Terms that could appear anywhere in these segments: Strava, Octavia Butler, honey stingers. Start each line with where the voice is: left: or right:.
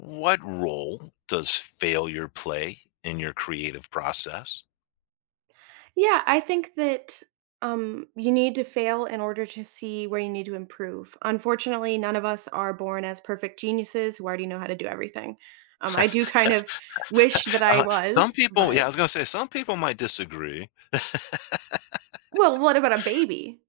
left: What role does failure play in your creative process?
right: Yeah, I think that you need to fail in order to see where you need to improve. Unfortunately, none of us are born as perfect geniuses who already know how to do everything. I do kind of wish that I
left: Some
right: was,
left: people yeah, I
right: but
left: was gonna say, some people might disagree.
right: well, what about a baby?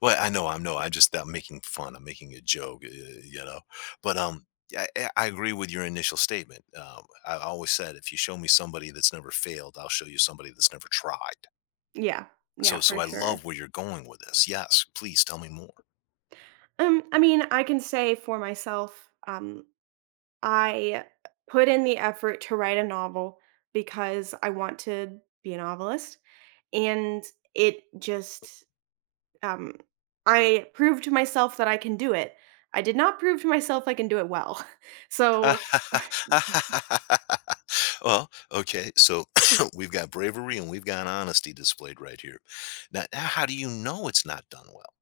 left: Well, I know, I am no, I'm making fun, I'm making a joke, you know? But, yeah, I agree with your initial statement. I always said, "If you show me somebody that's never failed, I'll show you somebody that's never tried."
right: Yeah, yeah,
left: So
right: for
left: I
right: sure.
left: love where you're going with this. Yes, please tell me more.
right: I mean, I can say for myself, I put in the effort to write a novel because I want to be a novelist, and it just Um, I proved to myself that I can do it. I did not prove to myself I can do it well. So,
left: Well, okay. So we've got bravery and we've got honesty displayed right here. Now, how do you know it's not done well?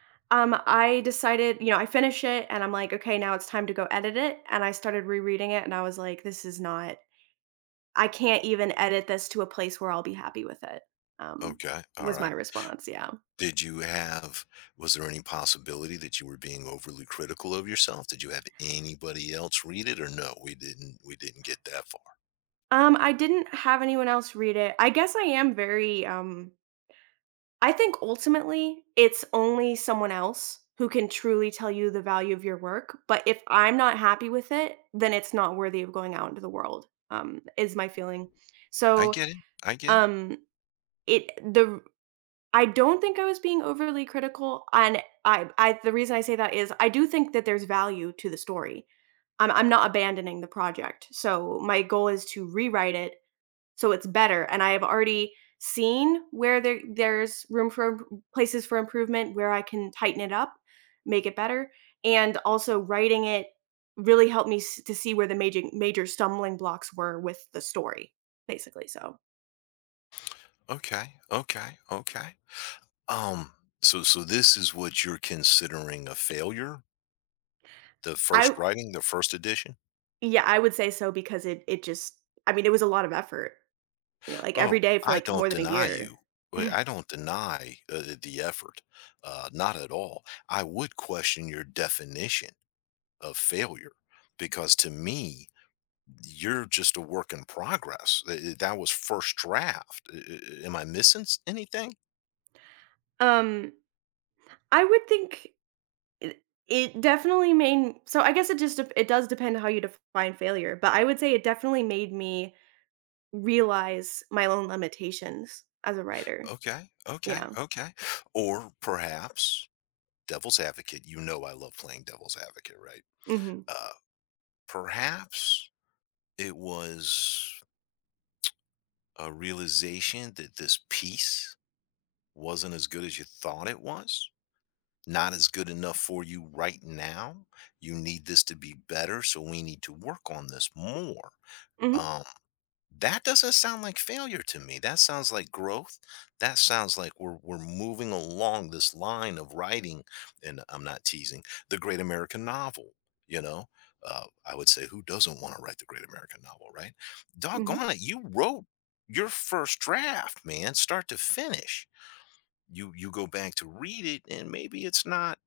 right: I decided, I finish it and I'm like, okay, now it's time to go edit it. And I started rereading it and I was like, this is not, I can't even edit this to a place where I'll be happy with it. Um,
left: Okay. All
right: was my
left: right.
right: response. Yeah.
left: Did you have, was there any possibility that you were being overly critical of yourself? Did you have anybody else read it or no? We didn't get that far.
right: I didn't have anyone else read it. I guess I am very I think ultimately it's only someone else who can truly tell you the value of your work, but if I'm not happy with it, then it's not worthy of going out into the world, is my feeling.
left: I
right: So,
left: get it. I get it.
right: um, it the I don't think I was being overly critical, and I the reason I say that is I do think that there's value to the story. I'm not abandoning the project. So my goal is to rewrite it so it's better, and I have already seen where there's room for places for improvement, where I can tighten it up, make it better, and also writing it really helped me s to see where the major stumbling blocks were with the story, basically. So,
left: Okay. Okay. Okay. Um, so, this is what you're considering a failure? The
right: I
left: first writing, the first edition?
right: yeah, I would say so because it just I mean, it was a lot of effort, like, every
left: Oh,
right: day for,
left: I
right: like,
left: don't
right: more than a
left: deny
right: year.
left: you. I don't deny the effort, not at all. I would question your definition of failure because to me, you're just a work in progress. That was first draft. Am I missing anything?
right: Um, I would think It it definitely made so I guess it just dep it does depend how you define failure, but I would say it definitely made me realize my own limitations as a writer.
left: Okay, okay,
right: Yeah.
left: okay. Or perhaps, devil's advocate, you know I love playing devil's advocate, right?
right: Mhm.
left: Uh, Perhaps it was a realization that this piece wasn't as good as you thought it was, not as good enough for you right now. You need this to be better, so we need to work on this more.
right: Mhm.
left: Um, that doesn't sound like failure to me. That sounds like growth. That sounds like we're moving along this line of writing, and I'm not teasing the great American novel. You know, I would say who doesn't want to write the great American novel, right? Doggone
right: Mhm.
left: it, you wrote your first draft, man, start to finish. You go back to read it, and maybe it's not,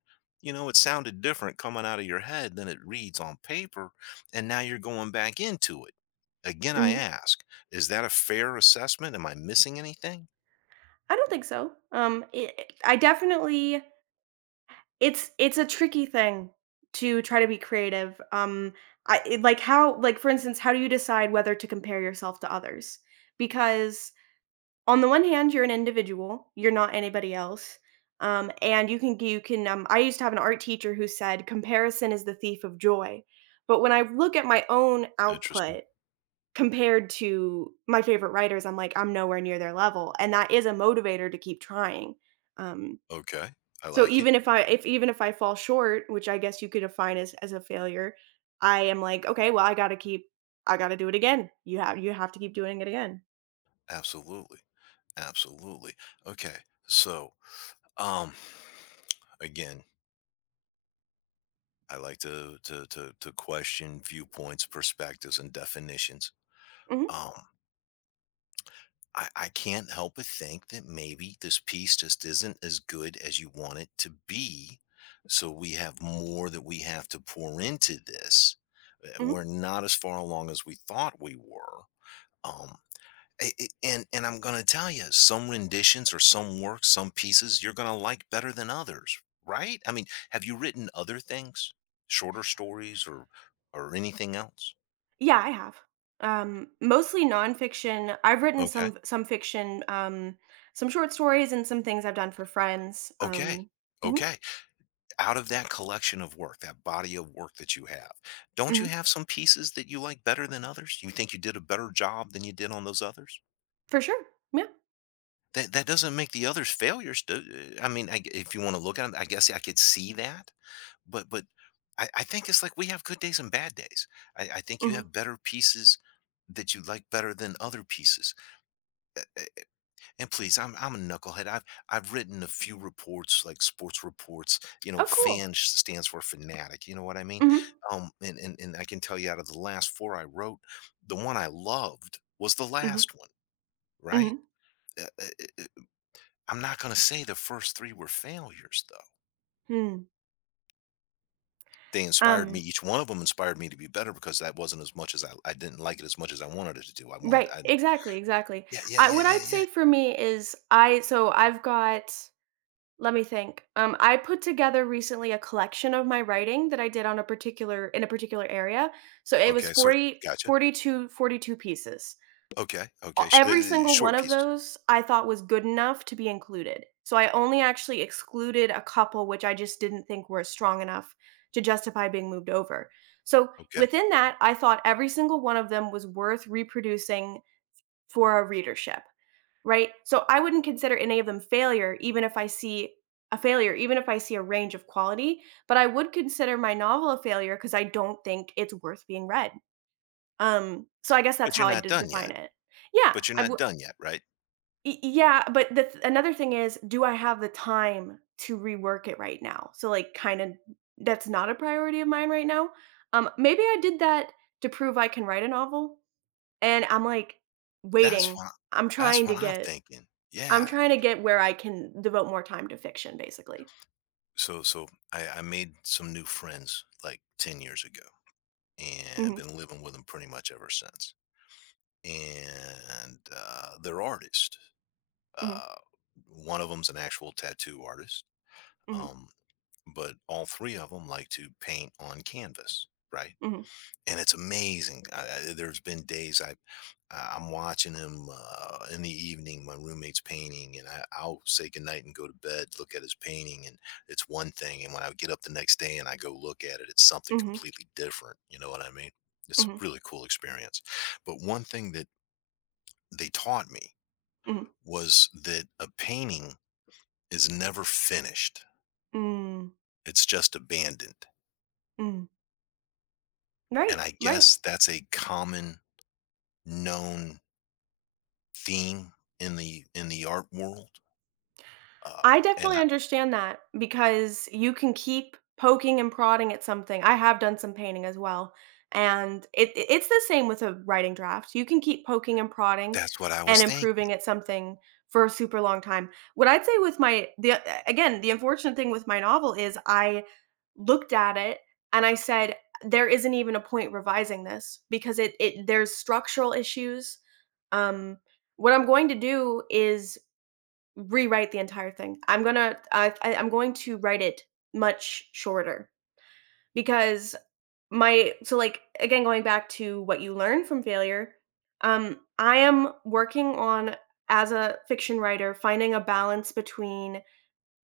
left: you know, it sounded different coming out of your head than it reads on paper, and now you're going back into it again. I
right: Mhm.
left: ask, is that a fair assessment? Am I missing anything?
right: I don't think so. It it I definitely it's a tricky thing to try to be creative. I it like, how like, for instance, how do you decide whether to compare yourself to others? Because on the one hand, you're an individual, you're not anybody else. And you can I used to have an art teacher who said comparison is the thief of joy. But when I look at my own
left: Interesting.
right: output compared to my favorite writers, I'm like, I'm nowhere near their level. And that is a motivator to keep trying. Um,
left: Okay, I
right: so
left: like it.
right: even if I if even if I fall short, which I guess you could define as a failure, I am like, okay, well, I gotta do it again. You have to keep doing it again.
left: Absolutely, absolutely. Okay. So, um again, I like to question viewpoints, perspectives, and definitions.
right: Hmm.
left: um. I can't help but think that maybe this piece just isn't as good as you want it to be. So we have more that we have to pour into this. We're
right: Hmm.
left: not as far along as we thought we were. Um, and I'm gonna tell you, some renditions or some works, some pieces you're gonna like better than others, right? I mean, have you written other things, shorter stories, or anything else?
right: Yeah, I have. Mostly nonfiction. I've written
left: Okay,
right: some fiction, some short stories, and some things I've done for friends.
left: okay,
right: Hmm.
left: okay. Out of that collection of work, that body of work that you have, don't you
right: Hmm.
left: have some pieces that you like better than others? You think you did a better job than you did on those others?
right: For sure. Yeah.
left: That doesn't make the others failures. I mean, I g if you want to look at them, I guess I could see that. But I think it's like we have good days and bad days. I think you
right: Hmm.
left: have better pieces that you like better than other pieces. And please, I'm a knucklehead. I've written a few reports, like sports reports. You know,
right: Oh, cool.
left: fan stands for fanatic. You know what I mean?
right: Hmm.
left: And I can tell you, out of the last four I wrote, the one I loved was the
right: Hmm.
left: last one. Right?
right: Hmm.
left: Uh, uh, uh, uh, I'm not going to say the first three were failures, though.
right: Hmm.
left: They inspired me.
right: Um,
left: Each one of them inspired me to be better because that wasn't as much as I didn't like it as much as I wanted it to do. I wanted.
right: right.
left: I
right: Exactly. Exactly.
left: Yeah, yeah, yeah,
right: What
left: yeah,
right: I'd
left: yeah.
right: say for me is I. So I've got. Let me think. I put together recently a collection of my writing that I did on a particular in a particular area. So it was
left: Okay, sir. Gotcha.
right: 42 pieces.
left: Okay,
right: A
left: okay.
right: Every single one
left: Short
right: of
left: pieces.
right: those I thought was good enough to be included. So I only actually excluded a couple which I just didn't think were strong enough to justify being moved over. So
left: Okay.
right: within that, I thought every single one of them was worth reproducing for a readership, right? So I wouldn't consider any of them failure, even if I see even if I see a range of quality, but I would consider my novel a failure because I don't think it's worth being read. So I guess that's
left: But you're
right: how I
left: not
right: d
left: done
right: define
left: yet.
right: it. Yeah,
left: But you're
right: I
left: not
right: wou
left: done yet, right?
right: Y yeah, but the th another thing is, do I have the time to rework it right now? So, like, kinda that's not a priority of mine right now. Maybe I did that to prove I can write a novel, and I'm, like,
left: That's
right: waiting.
left: what
right: I'm
left: that's
right: trying to
left: what I'm
right: get
left: thinking.
right: I'm
left: Yeah.
right: trying to get where I can devote more time to fiction, basically.
left: So I made some new friends like 10 years ago, and I've
right: Mhm,
left: been living with them pretty much ever since. And they're artists.
right: mhm,
left: Uh, One of them's an actual tattoo artist.
right: mhm,
left: Um, but all three of them like to paint on canvas, right?
right: mhm,
left: And it's amazing. There's been days I'm watching him in the evening. My roommate's painting, and I'll say goodnight and go to bed. Look at his painting, and it's one thing. And when I get up the next day and I go look at it, it's something
right: mhm,
left: completely different. You know what I mean? It's a
right: mhm,
left: really cool experience. But one thing that they taught me
right: mhm,
left: was that a painting is never finished;
right: mm,
left: it's just abandoned.
right: mm.
left: And
right: Right,
left: I
right: right.
left: guess that's a common known theme in the art world. Uh,
right: I
left: and
right: definitely
left: I
right: understand that because you can keep poking and prodding at something. I have done some painting as well, and it's the same with a writing draft. You can keep poking and prodding
left: That's what I
right: and
left: was thinking,
right: improving at something for a super long time. What I'd say with my the again, the unfortunate thing with my novel is I looked at it and I said, "There isn't even a point revising this because it there's structural issues." Um, what I'm going to do is rewrite the entire thing. I'm gonna I I'm going to write it much shorter because my so, like, again, going back to what you learn from failure, I am working on, as a fiction writer, finding a balance between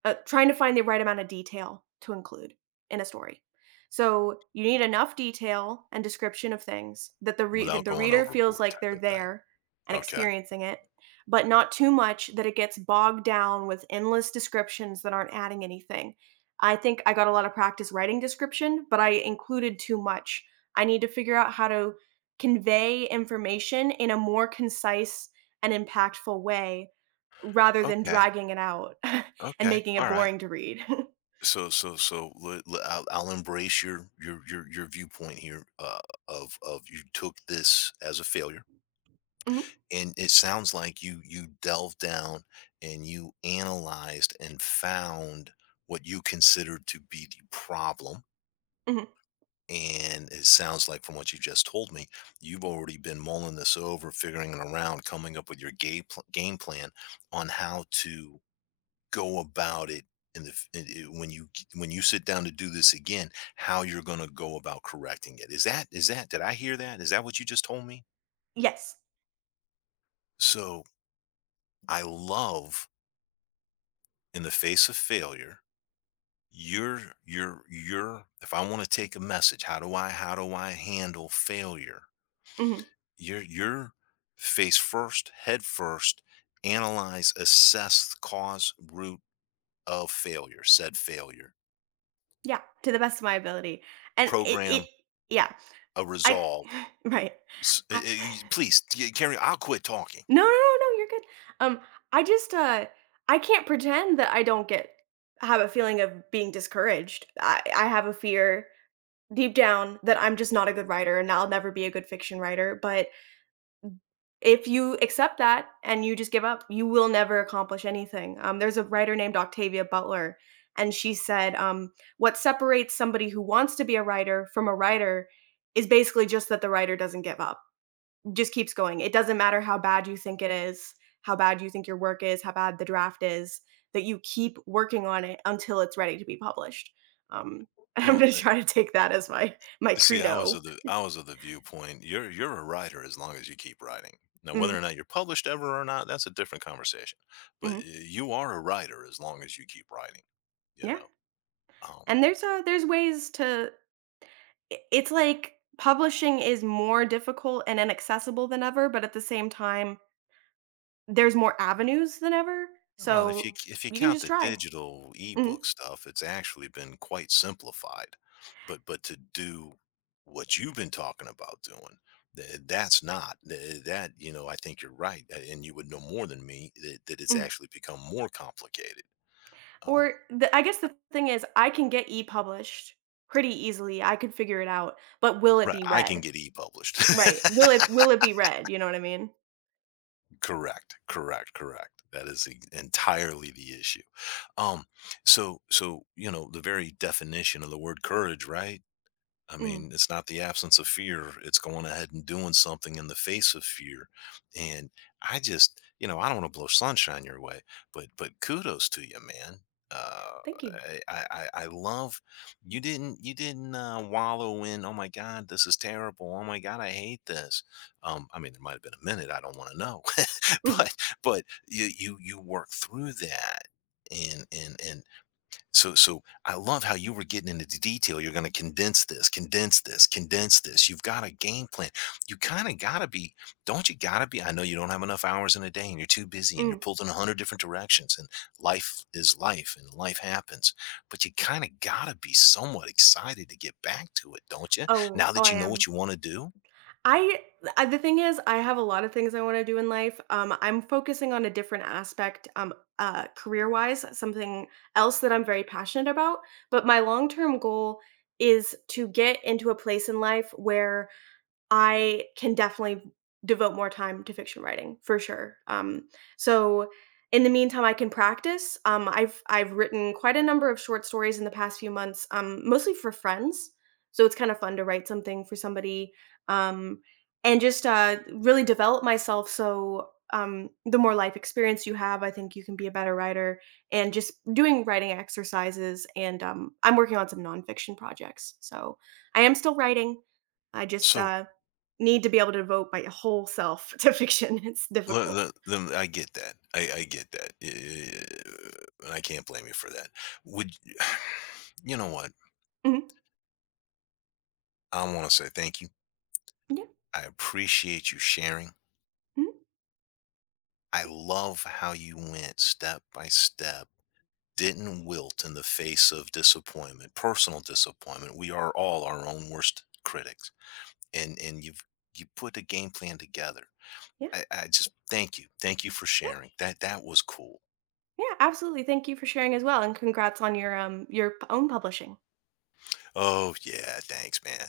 right: trying to find the right amount of detail to include in a story. So you need enough detail and description of things that
left: without
right: that the
left: going
right: reader feels
left: overboard
right: like
left: type
right: they're
left: of thing.
right: there and
left: Okay.
right: experiencing it, but not too much that it gets bogged down with endless descriptions that aren't adding anything. I think I got a lot of practice writing description, but I included too much. I need to figure out how to convey information in a more concise and impactful way rather than
left: Okay.
right: dragging it out. And
left: Okay.
right: making it
left: Alright.
right: boring to read.
left: So le le I'll embrace your viewpoint here, of you took this as a failure,
right: Mhm,
left: and it sounds like you delved down and you analyzed and found what you considered to be the problem.
right: mhm.
left: And it sounds like, from what you just told me, you've already been mulling this over, figuring it around, coming up with your game plan on how to go about it. In the f- in- When you sit down to do this again, how you're going to go about correcting it? Is that Did I hear that? Is that what you just told me?
right: Yes.
left: So I love, in the face of failure, you're you're. If I want to take a message, how do I handle failure?
right: Mhm.
left: You're face first, head first, analyze, assess the cause, root of failure, said failure.
right: Yeah, to the best of my ability. And it
left: Program
right: yeah,
left: a
right: I
left: resolve.
right: right. I
left: Please carry. I'll quit talking.
right: No, no, no, no, you're good. Um, I just, I can't pretend that I don't get have a feeling of being discouraged. I have a fear deep down that I'm just not a good writer and I'll never be a good fiction writer, but if you accept that and you just give up, you will never accomplish anything. There's a writer named Octavia Butler, and she said, "What separates somebody who wants to be a writer from a writer is basically just that the writer doesn't give up, just keeps going. It doesn't matter how bad you think it is, how bad you think your work is, how bad the draft is, that you keep working on it until it's ready to be published." Um, I'm
left: Well,
right: gonna try to take that as my
left: see,
right: credo.
left: I was of the viewpoint. You're a writer as long as you keep writing. Now, whether
right: Mhm,
left: or not you're published ever or not, that's a different conversation. But
right: mhm,
left: you are a writer as long as you keep writing. You
right: yeah.
left: know. Um,
right: And there's ways to I it's like publishing is more difficult and inaccessible than ever, but at the same time, there's more avenues than ever,
left: Well, if
right: so
left: you if you
right: you can
left: count
right: just
left: the
right: try.
left: digital
right: Mhm,
left: ebook stuff, it's actually been quite simplified. But to do what you've been talking about doing, that's not that, you know. I think you're right, and you would know more than me that it's
right: mhm.
left: actually become more complicated. Um,
right: Or the I guess the thing is I can get e-published pretty easily, I could figure it out, but will it
left: right,
right: be
left: I can
right: read?
left: get e-published.
right: Right. Will it will it be read, you know what I mean?
left: Correct, correct, correct. That is entirely the issue. Um, so you know the very definition of the word courage, right? I
right: Mm.
left: mean, it's not the absence of fear. It's going ahead and doing something in the face of fear. And I just, you know, I don't want to blow sunshine your way, but kudos to you, man. Uh,
right: Thank you.
left: I love you didn't wallow in. Oh my God, this is terrible. Oh my God, I hate this. I mean, there might have been a minute. I don't want to know,
right: Mhm,
left: but but you work through that. And so I love how you were getting into the detail. You're gonna condense this, condense this, condense this. You've got a game plan. You kinda gotta be, don't you gotta be? I know you don't have enough hours in a day and you're too busy and you're
right: mm.
left: pulled in a hundred different directions, and life is life and life happens. But you kinda gotta be somewhat excited to get back to it, don't you?
right: Oh,
left: Now
right: oh,
left: that
right: I
left: you know what
right: am.
left: you wanna do?
right: I I the thing is, I have a lot of things I wanna do in life. I'm focusing on a different aspect, career-wise, something else that I'm very passionate about, but my long-term goal is to get into a place in life where I can definitely devote more time to fiction writing for sure. So in the meantime, I can practice. I've written quite a number of short stories in the past few months, mostly for friends. So it's kind of fun to write something for somebody, um, and just really develop myself. So the more life experience you have, I think you can be a better writer. And just doing writing exercises, and I'm working on some nonfiction projects. So I am still writing. I just
left: So
right: need to be able to devote my whole self to fiction. It's difficult.
left: I get that. I get that. And I can't blame you for that. Would you know what?
right: Mhm.
left: I want to say thank you.
right: Yeah.
left: I appreciate you sharing.
right: Mhm.
left: I
right: Yeah.
left: love how you went step by step, didn't wilt in the face of disappointment, personal disappointment. We are all our own worst critics. And you put a game plan together.
right: Yeah.
left: I just thank you. Thank you for
right: Yeah.
left: sharing. That was cool.
right: Yeah. Absolutely. Thank you for sharing as well, and congrats on your p own publishing.
left: Oh yeah, thanks, man.